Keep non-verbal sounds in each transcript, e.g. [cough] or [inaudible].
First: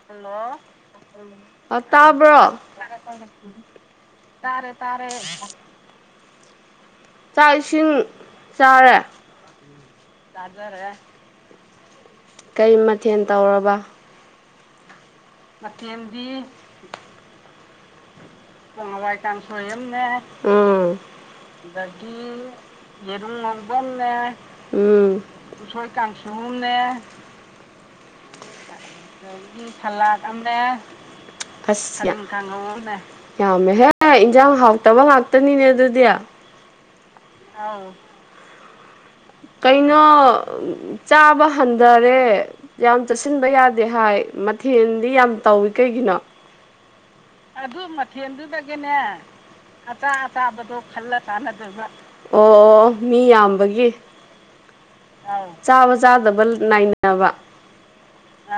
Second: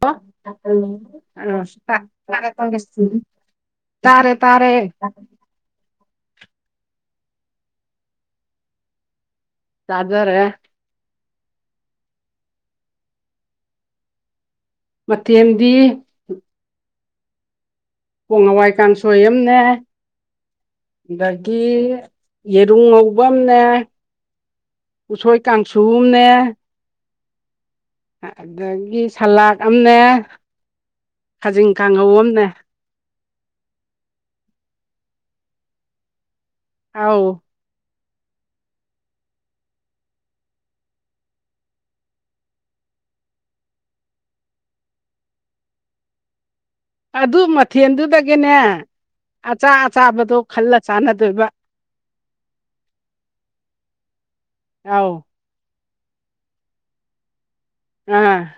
ꯇ ꯑ ꯇꯥꯕ꯭ꯔꯣ ꯇꯪꯒꯦ ꯇꯥꯔꯦ ꯇꯥꯔꯦ ꯆꯥꯛ ꯏꯁꯤꯡ ꯆꯥꯔꯦ ꯆꯔꯦ ꯈꯔꯦ ꯀꯩ ꯃꯊꯦꯜ ꯇꯧꯔꯕ ꯃꯊꯦꯜꯗꯤ ꯃꯊꯦꯝꯕꯤ ꯄꯣꯡ ꯑꯋꯥꯏ ꯀꯥꯡꯁꯣꯏ ꯑꯃꯅꯦ ꯎꯝ ꯑꯗꯒꯤ ꯌꯦꯔꯨꯝ ꯉꯧꯕꯝꯅꯦ ꯎꯝ ꯎꯁꯣꯏ ꯀꯥꯡꯁꯨꯑꯝꯅꯦ ꯑꯗꯒꯤ ꯁꯂꯥꯛ ꯗꯒꯤ ꯑꯃꯅꯦ ꯁꯂꯥꯠ ꯑꯝꯅ‌ꯦ ꯈꯥꯖꯤꯡ ꯑꯁ ꯌꯥ ꯀꯥꯡꯍꯧ ꯈꯖꯤꯡ ꯑꯃꯅꯦ ꯀꯥꯡꯉꯧ ꯑꯝꯅꯦ ꯌꯥꯝꯃꯦꯍꯦ ꯑꯥꯏ ꯏꯟꯖꯥꯡ ꯍꯥꯎꯇꯕ ꯉꯥꯛꯇꯅꯤꯅꯦ ꯑꯗꯨꯗꯤ ꯑꯥꯎ ꯑꯥꯎ ꯀꯩꯅꯣ ꯎꯝ ꯆꯥꯕ ꯍꯟꯗꯔꯦ ꯌꯥꯝ ꯆꯠꯁꯤꯟꯕ ꯌꯥꯗꯦ ꯍꯥꯏ ꯃꯊꯦꯜꯗꯤ ꯌꯥꯝ ꯇꯧꯏ ꯀꯩꯒꯤꯅꯣ ꯑꯗꯨ ꯃꯊꯦꯟꯗꯨꯗꯒꯤꯅꯦ ꯑꯆꯥ ꯑꯇꯥꯥꯕꯗꯣ ꯈꯜꯂ ꯆꯥꯟꯅꯗꯣꯏꯕ ꯇꯥꯟꯅꯗꫭꯏꯕ ꯑꯣ ꯑꯣ ꯃꯤ ꯌꯥꯝꯕꯒꯤ ꯑꯥꯎ ꯆꯥꯕ ꯆꯥꯗꯕ ꯅꯥꯏꯅꯕ ꯑ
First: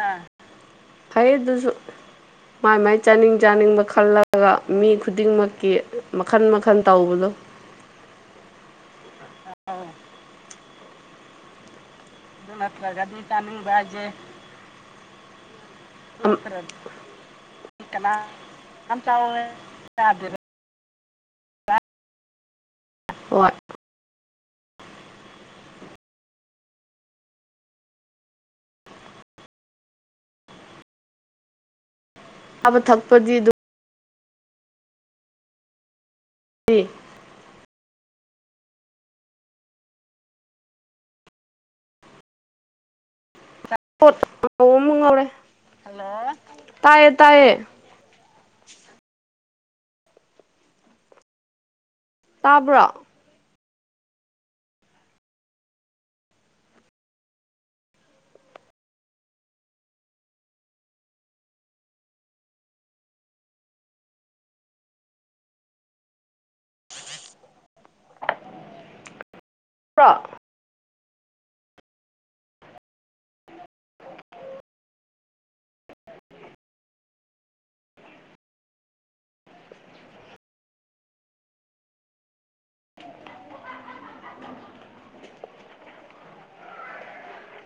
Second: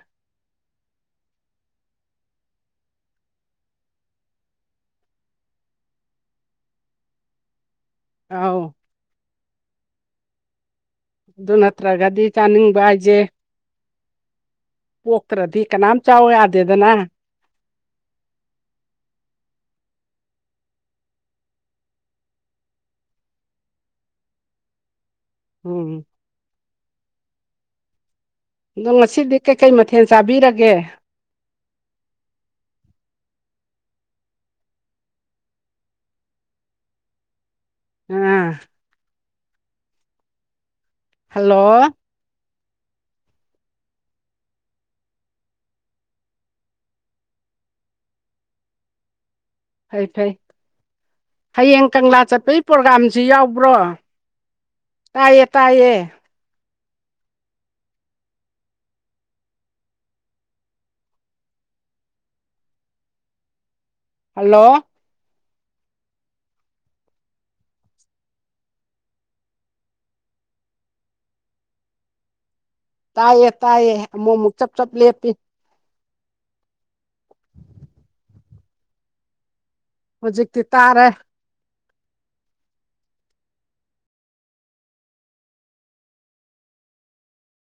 ꯐꯩꯗꯨꯁꯨꯨ ꯃꯥꯏ ꯃꯥꯏ ꯆꯥꯅꯤꯡ ꯆꯥꯅꯤꯡꯕ ꯈꯜꯂꯒ ꯃꯤ ꯈꯨꯗꯤꯡꯃꯛꯀꯤ ꯃꯈꯟ ꯃꯈꯟ ꯇꯧꯕꯗꯣ ꯑꯥꯎ [unintelligible] ꯑꯗꯨ ꯅꯠꯇ꯭ꯔꯒꯗꯤ ꯗꯨ ꯆꯥꯅꯤꯡꯕ ꯍꯥꯏꯁꯦ ꯅꯠꯇ꯭ꯔꯒꯗꯤ ꯇꯥꯅꯤꯡꯕꯥꯏꯖꯦ ꯄꯣꯛꯇ꯭ꯔꯗꯤ ꯀꯅꯥꯝ ꯆꯥꯎ ꯌꯥꯗꯦꯗꯅ ꯀꯅꯥ ꯑꯝ ꯆꯥꯎꯋꯦ [unintelligible] ꯗ ꯍꫭꯏ ꯍꯨꯝ ꯗꯣ ꯉꯁꯤꯗꯤ ꯀꯩꯀꯩ ꯃꯊꯦꯜ ꯆꯥꯕꯤꯔꯒꯦ ꯆꯥꯕ ꯊꯛꯄꯗꯤ ꯑꯗꯨꯝ [unintelligible] ꯑ [unintelligible] ꯍꯜꯂꯣ ꯄꯣꯠ [unintelligible] ꯑꯃ ꯉꯧꯔꯦ ꯇꯥꯏꯌꯦ ꯇꯥꯏꯌꯦ ꯐꯩ ꯐꯩ ꯍꯌꯦꯡ ꯀꯪꯂꯥ ꯆꯠꯄꯩ ꯇꯥꯕ꯭ꯔꯣ ꯄ꯭ꯔꯣꯒꯥꯝ ꯖꯤ ꯌꯥꯎꯕ꯭ꯔꯣ ꯇꯥꯏꯌꯦ ꯇꯥꯏꯌꯦ ꯍꯜꯂꯣ ꯕ꯭ꯔꫭ ꯇꯥꯏꯌꯦ ꯇꯥꯏꯌꯦ ꯑꯃꯨꯛ ꯑꯃꯨꯛ ꯆꯞ ꯆꯞ ꯂꯦꯞꯄꯤ ꯍꯨꯖꯤꯛꯇꯤ ꯇꯥꯔꯦ [inaudible]